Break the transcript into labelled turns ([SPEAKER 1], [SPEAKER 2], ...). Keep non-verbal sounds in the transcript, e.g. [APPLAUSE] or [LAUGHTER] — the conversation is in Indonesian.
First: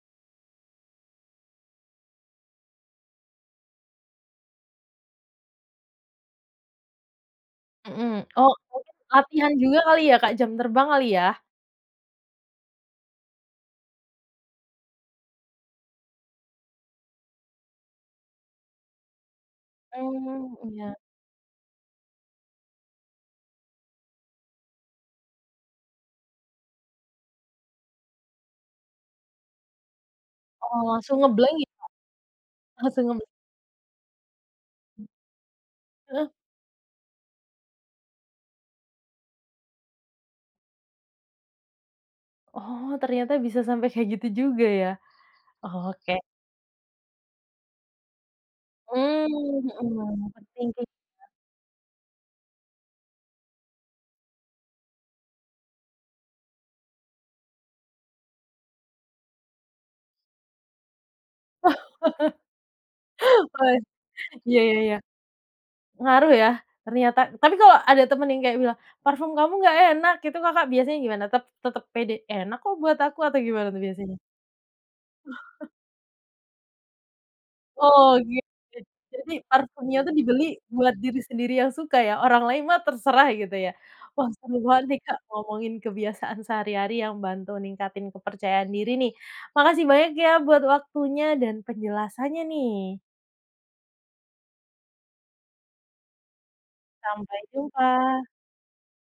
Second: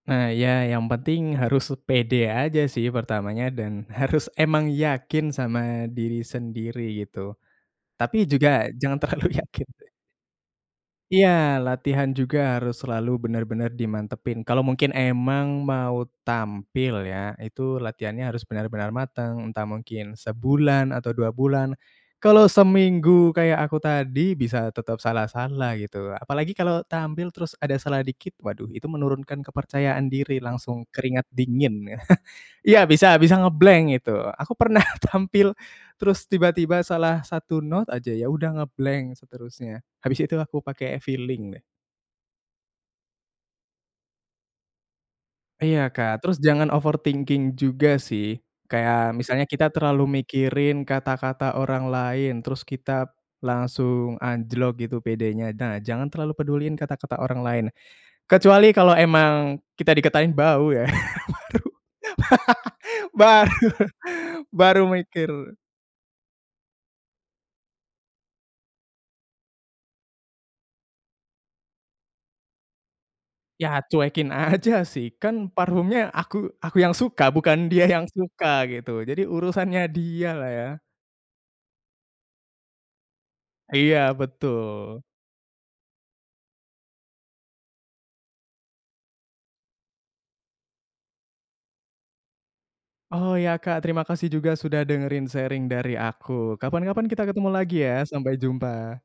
[SPEAKER 1] Nah, iya, yang penting harus pede aja sih pertamanya, dan harus emang yakin sama diri sendiri, gitu. Tapi
[SPEAKER 2] Mhm,
[SPEAKER 1] juga
[SPEAKER 2] oh, mungkin
[SPEAKER 1] jangan terlalu
[SPEAKER 2] latihan
[SPEAKER 1] yakin.
[SPEAKER 2] juga kali ya Kak, jam terbang, kali ya?
[SPEAKER 1] Iya, latihan juga harus selalu benar-benar dimantapin. Kalau mungkin emang mau tampil ya, itu latihannya harus benar-benar mateng, entah mungkin
[SPEAKER 2] Oh,
[SPEAKER 1] sebulan
[SPEAKER 2] iya.
[SPEAKER 1] atau 2 bulan. Kalau seminggu kayak aku tadi, bisa tetap salah-salah, gitu. Apalagi kalau tampil terus ada salahnya dikit, waduh, itu menurunkan kepercayaan diri,
[SPEAKER 2] Heeh,
[SPEAKER 1] langsung
[SPEAKER 2] langsung
[SPEAKER 1] keringat
[SPEAKER 2] nge-blank, ya, Kak?
[SPEAKER 1] dingin ya. [CHUCKLES] Iya,
[SPEAKER 2] Langsung
[SPEAKER 1] bisa
[SPEAKER 2] ngeb
[SPEAKER 1] bisa nge-blank itu. Aku pernah tampil, terus
[SPEAKER 2] Heeh.
[SPEAKER 1] tiba-tiba salah 1 not aja, ya udah nge-blank seterusnya, habis itu aku pakai feeling, nah.
[SPEAKER 2] Oh, ternyata bisa sampai kayak gitu juga, ya?
[SPEAKER 1] Iya,
[SPEAKER 2] Oke.
[SPEAKER 1] Kak. Terus jangan overthinking juga, sih. Kayak misalnya kita
[SPEAKER 2] Mmm,
[SPEAKER 1] terlalu
[SPEAKER 2] mhm. Penting sih,
[SPEAKER 1] mikirin
[SPEAKER 2] ya?
[SPEAKER 1] kata-kata orang lain, terus kita, langsung anjlok gitu pedenya. Nah, jangan terlalu peduliin kata-kata orang lain. Kecuali kalo emang kita dikatain bau, ya, [GIGGLES] baru,
[SPEAKER 2] [LAUGHS] Wah,
[SPEAKER 1] [LAUGHS]
[SPEAKER 2] iya, ya
[SPEAKER 1] baru baru
[SPEAKER 2] ya.
[SPEAKER 1] mikir.
[SPEAKER 2] Ngaruh ya, ternyata? Tapi kalau ada temen yang kayak bilang, "Parfum kamu nggak enak." gitu Kakak biasanya gimana? Tetap tetep pede, "Enak kok, buat aku." atau gimana tuh
[SPEAKER 1] Ya,
[SPEAKER 2] biasanya?
[SPEAKER 1] cuekin aja, sih. Kan
[SPEAKER 2] [CHUCKLES]
[SPEAKER 1] parfumnya aku aku yang suka, bukan dia yang
[SPEAKER 2] Oh, oke
[SPEAKER 1] suka,
[SPEAKER 2] oke.
[SPEAKER 1] gitu. Jadi,
[SPEAKER 2] Jadi,
[SPEAKER 1] urusannya
[SPEAKER 2] parfumnya tuh
[SPEAKER 1] dia
[SPEAKER 2] dibeli
[SPEAKER 1] lah ya.
[SPEAKER 2] buat diri sendiri yang suka, ya? Orang lain mah terserah, gitu ya?
[SPEAKER 1] Iya,
[SPEAKER 2] Wah seru banget nih
[SPEAKER 1] betul.
[SPEAKER 2] Kak, ngomongin kebiasaan sehari-hari yang bantu ningkatin kepercayaan diri, nih. Makasih banyak ya, buat waktunya, dan penjelasannya nih.
[SPEAKER 1] Oh, iya, Kak. Terima kasih juga sudah dengerin sharing dari aku. Kapan kapan kita
[SPEAKER 2] Sampai
[SPEAKER 1] ketemu lagi ya,
[SPEAKER 2] jumpa!
[SPEAKER 1] sampai jumpa!